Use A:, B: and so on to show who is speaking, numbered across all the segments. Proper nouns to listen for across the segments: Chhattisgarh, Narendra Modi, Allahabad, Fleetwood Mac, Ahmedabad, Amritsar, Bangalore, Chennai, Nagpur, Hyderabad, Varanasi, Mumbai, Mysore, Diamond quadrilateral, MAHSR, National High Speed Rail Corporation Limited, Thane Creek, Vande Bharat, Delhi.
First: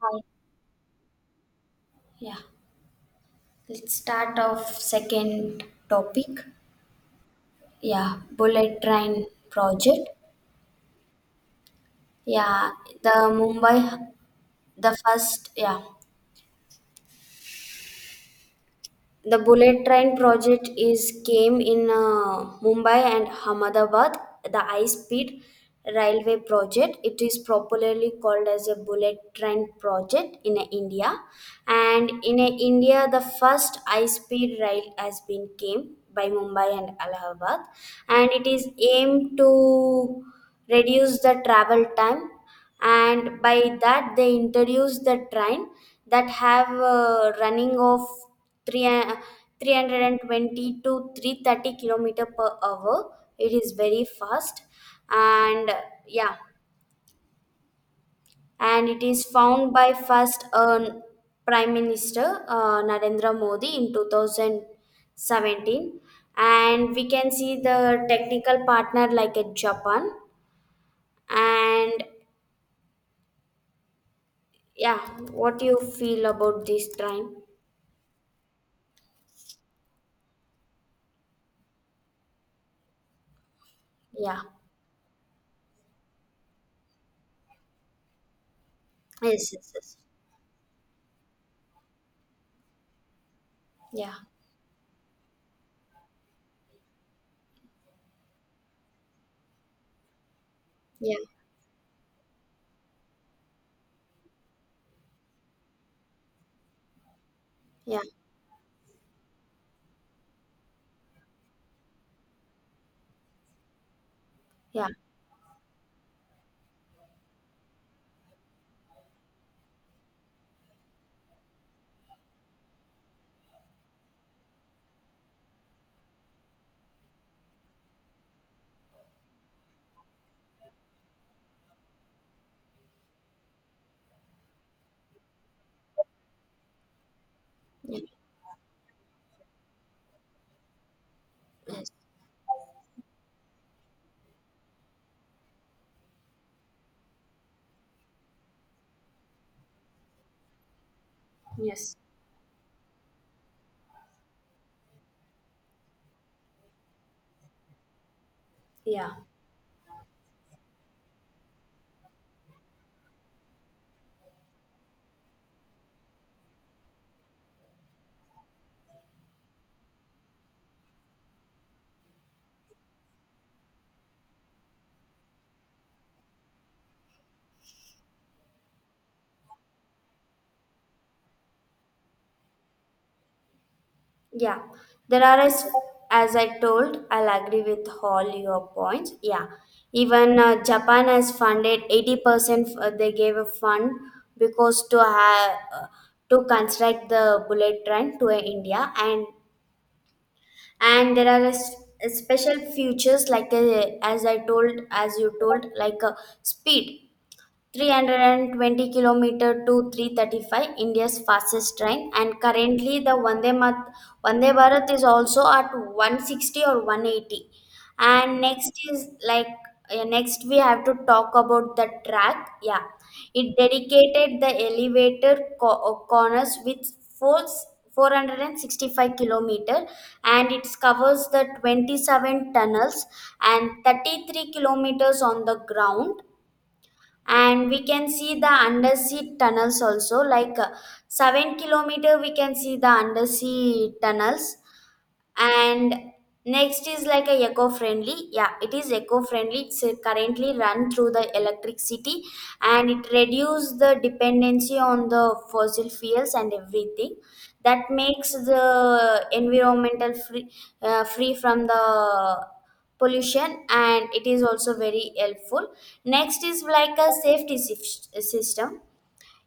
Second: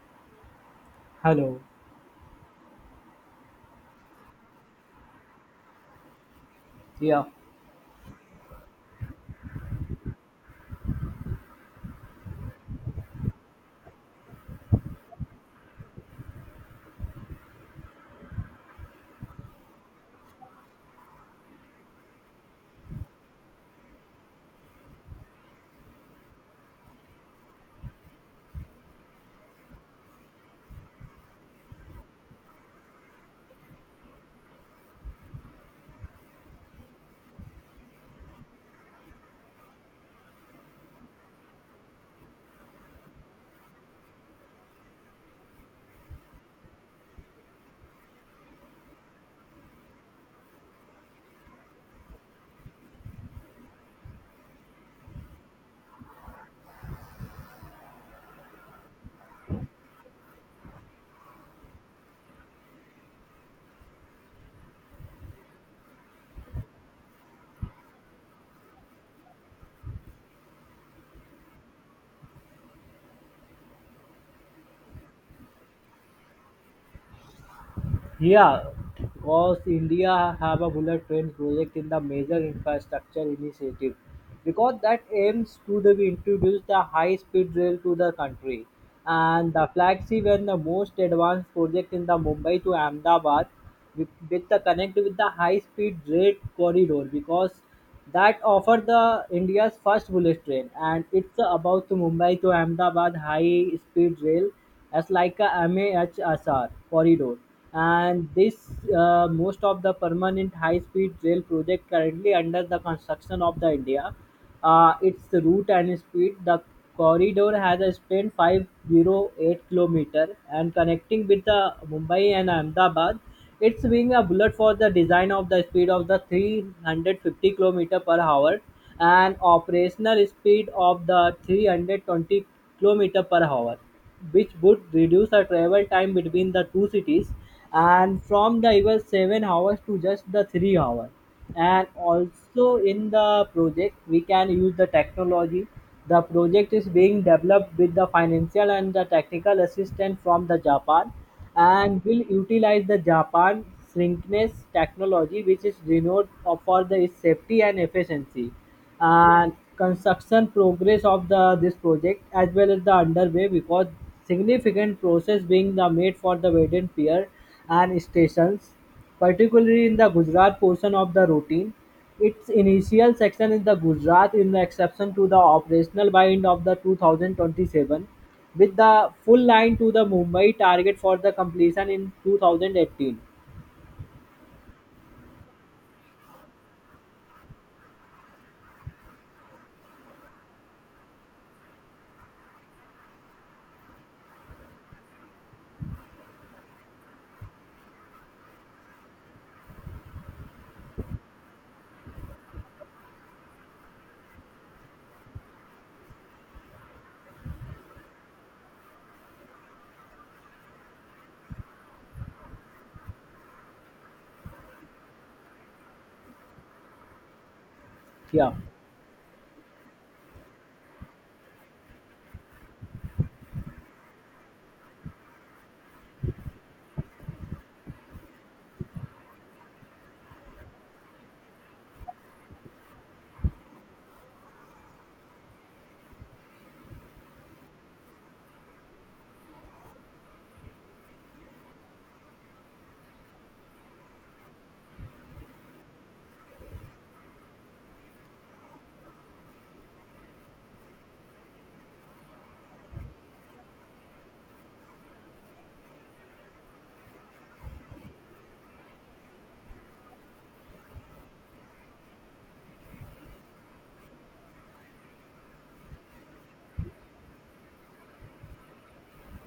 A: Hi.
B: Hello.
A: Yeah, let's start off second topic.
B: Yeah,
A: Yeah, bullet train project. Yeah, the Mumbai, the first. Yeah, the bullet train project is came in Mumbai and Ahmedabad. The high speed railway project it is popularly called as a bullet train project in India, and in India the first high speed rail has been came by Mumbai and Allahabad, and it is aimed to reduce the travel time, and by that they introduce the train that have running of 3 uh, 320 to 330 kilometer per hour. It is very fast, and yeah and it is found by first prime minister Narendra Modi in 2017, and we can see the technical partner like a Japan and yeah. What do you feel about this train?
B: Yeah, because India have a bullet train project in the major infrastructure initiative,
A: Yeah.
B: because that aims to introduce the high-speed rail to the country,
A: Yes,
B: and the
A: yes, yes.
B: flagship and the most advanced project in the Mumbai to Ahmedabad with,
A: Yeah.
B: with the connect with the high speed rate corridor because that offer the India's first bullet train and
A: Yeah.
B: it's about to Mumbai to Ahmedabad high speed rail as like a MAHSR corridor.
A: Yeah.
B: And this most of the permanent high speed rail project currently under the construction of the India,
A: Yeah.
B: its route and speed, the corridor has a span 508 kilometer and connecting with the Mumbai and Ahmedabad. It's being a bullet for the design of the speed of the 350 kilometer per hour and operational speed of the 320 kilometer per hour, which would reduce the travel time between the two cities
A: Yeah.
B: and from the even 7 hours to just the 3 hours. And also in the project, we can use the technology. The project is being developed with the financial and the technical assistance from the Japan
A: Yes.
B: and will utilize the Japan shrinkless technology, which is renowned for the, its safety and efficiency.
A: Yeah.
B: And construction progress of the this project as well as the underway because significant process being the made for the Vedan Pier and stations, particularly in the Gujarat portion of the routine. Its initial section in the Gujarat in the exception to the operational by end of the 2027, with the full line to the Mumbai target for the completion in 2018.
A: Yeah. There are as I told, I'll agree with all your points. Yeah. Even Japan has funded 80% they gave a fund because to have to construct the bullet train to India, and there are special features like as I told as you told like speed 320 kilometer to 335, india's fastest train, and currently the vande bharat is also at 160 or 180. And
B: Yeah.
A: next is like next we have to talk about the track, yeah. It dedicated the elevator corners with four, 465 kilometer, and it covers the 27 tunnels and 33 kilometers on the ground, and we can see the undersea tunnels also like 7 kilometer we can see the undersea tunnels. And next is like a eco-friendly, yeah, it is eco-friendly. It's currently run through the electricity, and it reduce the dependency on the fossil fuels and everything, that makes the environmental free, free from the pollution, and it is also very helpful. Next is like a safety system.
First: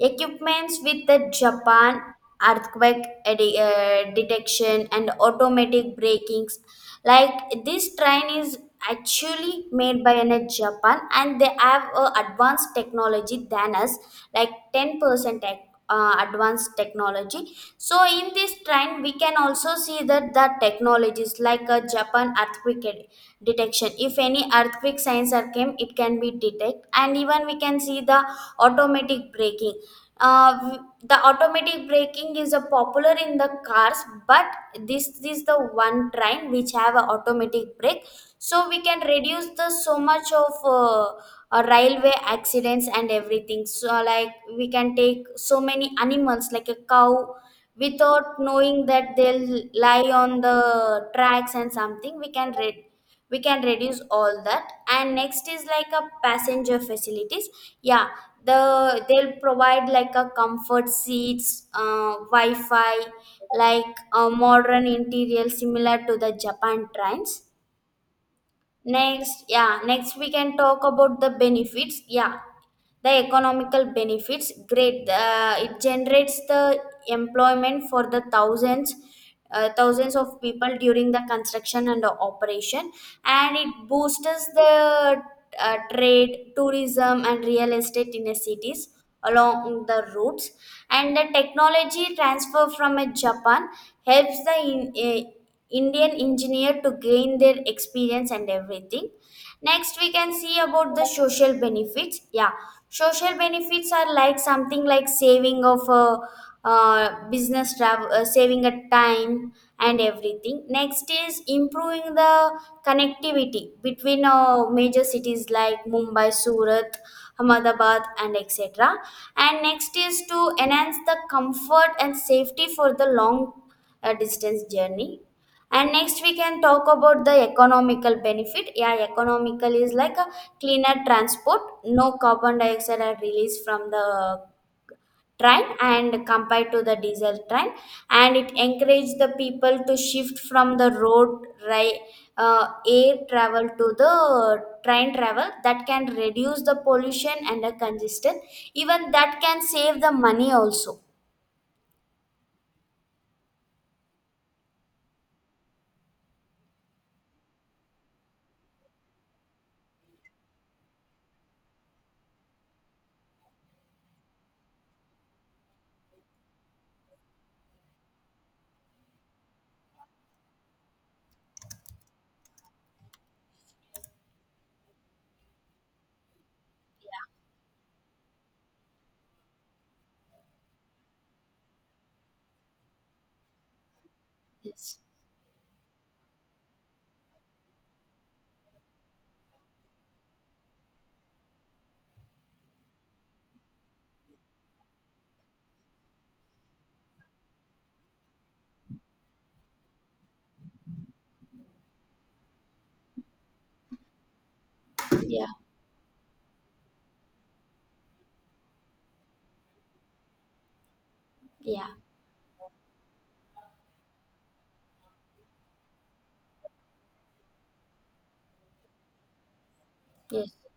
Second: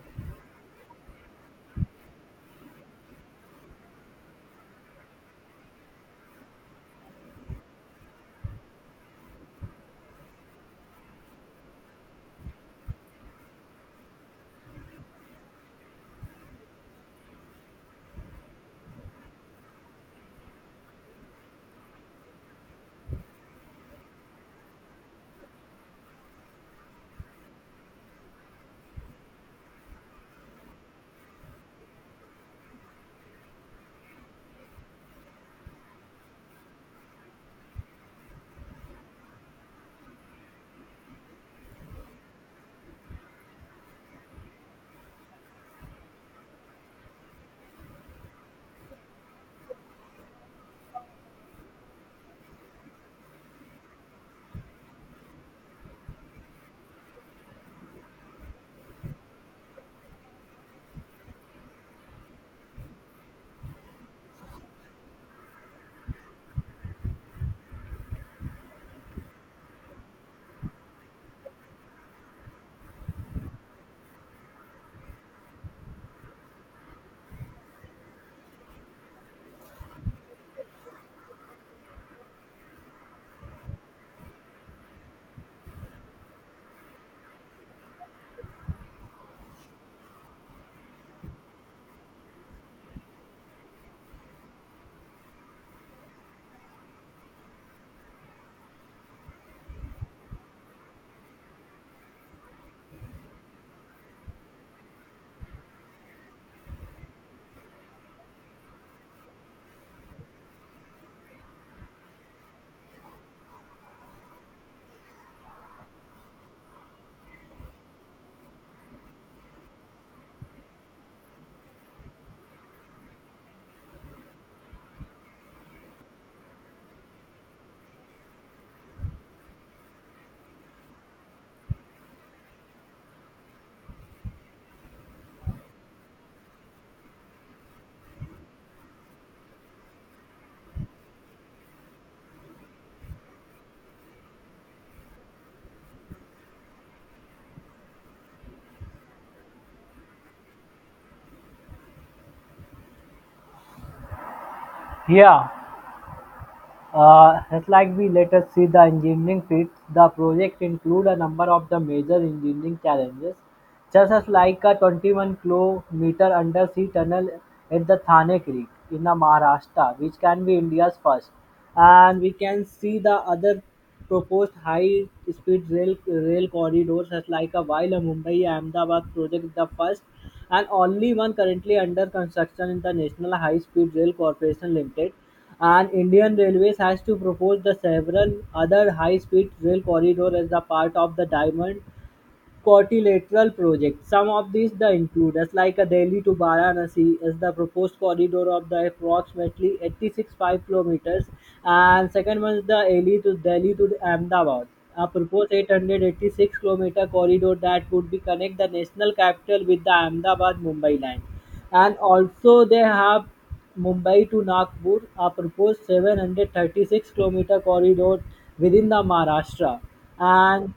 A: Equipments with the Japan earthquake detection and automatic brakings. Like, this train is actually made by a Japan, and they have advanced technology than us, like 10% tech, advanced technology. So in this train, we can also see that the technologies like a Japan earthquake detection. If any earthquake signs are came, it can be detect, and even we can see the automatic braking. Uh, The automatic braking is a popular in the cars, but this is the one train which have a automatic brake, so we can reduce the so much of railway accidents and everything. So like, we can take so many animals like a cow, without knowing that they'll lie on the tracks and something, we can we can reduce all that. And next is like a passenger facilities, yeah. They'll provide like a comfort seats, wi-fi, like a modern interior similar to the Japan trains. Next, yeah, next we can talk about the benefits. Yeah, the economical benefits. Great, it generates the employment for the thousands of people during the construction and the operation, and it boosts the trade, tourism, and real estate in the cities along the routes. And the technology transfer from Japan helps the uh, Indian engineer to gain their experience and everything. Next, we can see about the social benefits. Yeah, social benefits are like something like saving of a business travel, saving a time and everything. Next is improving the connectivity between major cities like Mumbai, Surat, Ahmedabad, and etc. And next is to enhance the comfort and safety for the long distance journey. And next we can talk about the economical benefit, yeah. Economical is like a cleaner transport, no carbon dioxide are released from the train and compared to the diesel train, and it encouraged the people to shift from the air travel to the train travel, that can reduce the pollution and the congestion, even that can save the money also.
B: Yeah, just like we let us see the engineering feats, the project include a number of the major engineering challenges. Just as like a 21-kilometer undersea tunnel at the Thane Creek in the Maharashtra, which can be India's first. And we can see the other proposed high-speed rail corridors, as like a while a Mumbai-Ahmedabad project, is the first and only one currently under construction in the National High Speed Rail Corporation Limited. And Indian Railways has to propose the several other high speed rail corridors as the part of the Diamond quadrilateral project. Some of these the include as like a Delhi to Varanasi, is the proposed corridor of the approximately 865 kilometers, and second one is the Delhi to Ahmedabad. A
A: Yeah,
B: proposed 886-kilometer corridor that would be connect the national capital with the Ahmedabad Mumbai line,
A: yeah,
B: and also they have Mumbai to Nagpur, a proposed 736-kilometer corridor within the Maharashtra.
A: yes.
B: And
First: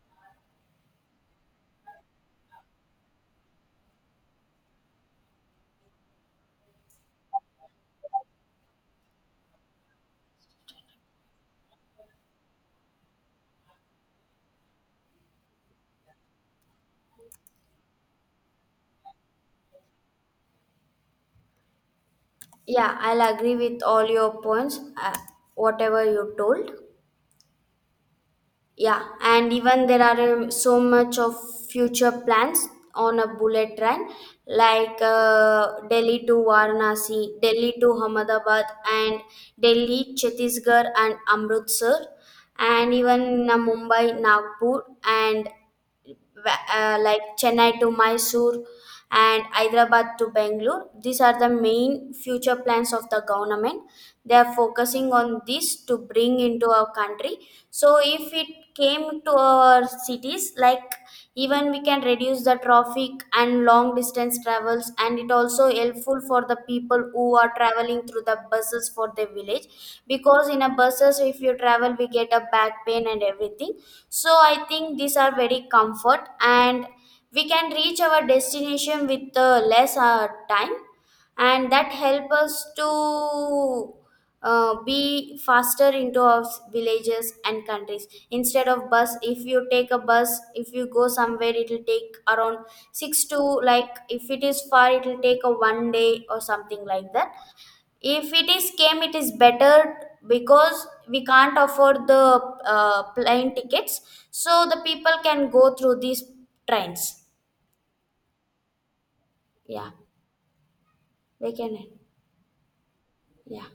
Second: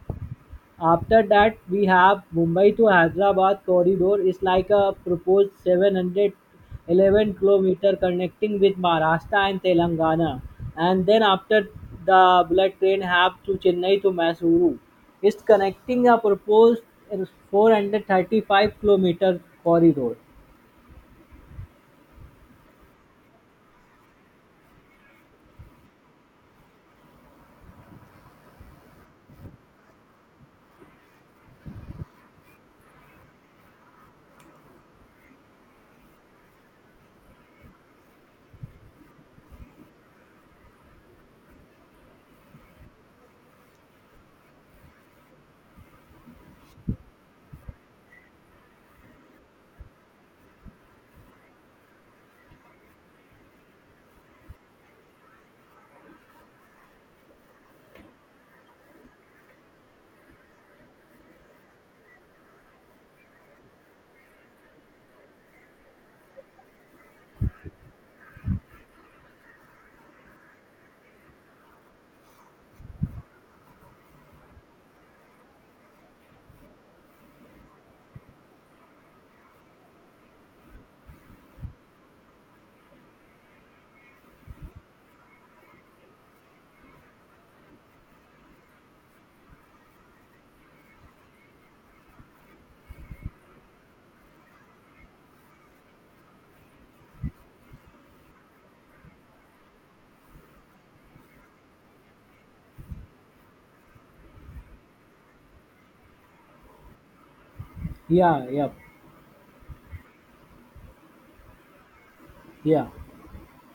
B: after that we have Mumbai to Hyderabad corridor is like a proposed 711-kilometer connecting with Maharashtra and Telangana. And then after, the bullet train have to Chennai to Mysuru. It's connecting a proposed 435-kilometer corridor.
A: Yeah, I'll agree with all your points, whatever you told. Yeah, and even there are so much of future plans on a bullet train, like Delhi to Varanasi, Delhi to Ahmedabad, and Delhi, Chhattisgarh, and Amritsar, and even Mumbai, Nagpur, and like Chennai to Mysore and Hyderabad to Bangalore. These are the main future plans of the government. They are focusing on this to bring into our country. So if it came to our cities, like, even we can reduce the traffic and long distance travels, and it also helpful for the people who are traveling through the buses for their village. Because in a buses, if you travel, we get a back pain and everything. So I think these are very comfort, and we can reach our destination with less time, and that help us to be faster into our villages and countries. Instead of bus, if you take a bus, if you go somewhere, it will take around 6 to, like, if it is far, it will take a one day or something like that. If it is came, it is better, because we can't afford the plane tickets, so the people can go through these trains.
B: Yeah, yeah,
A: Yeah, they can.
B: yeah.
A: Yeah.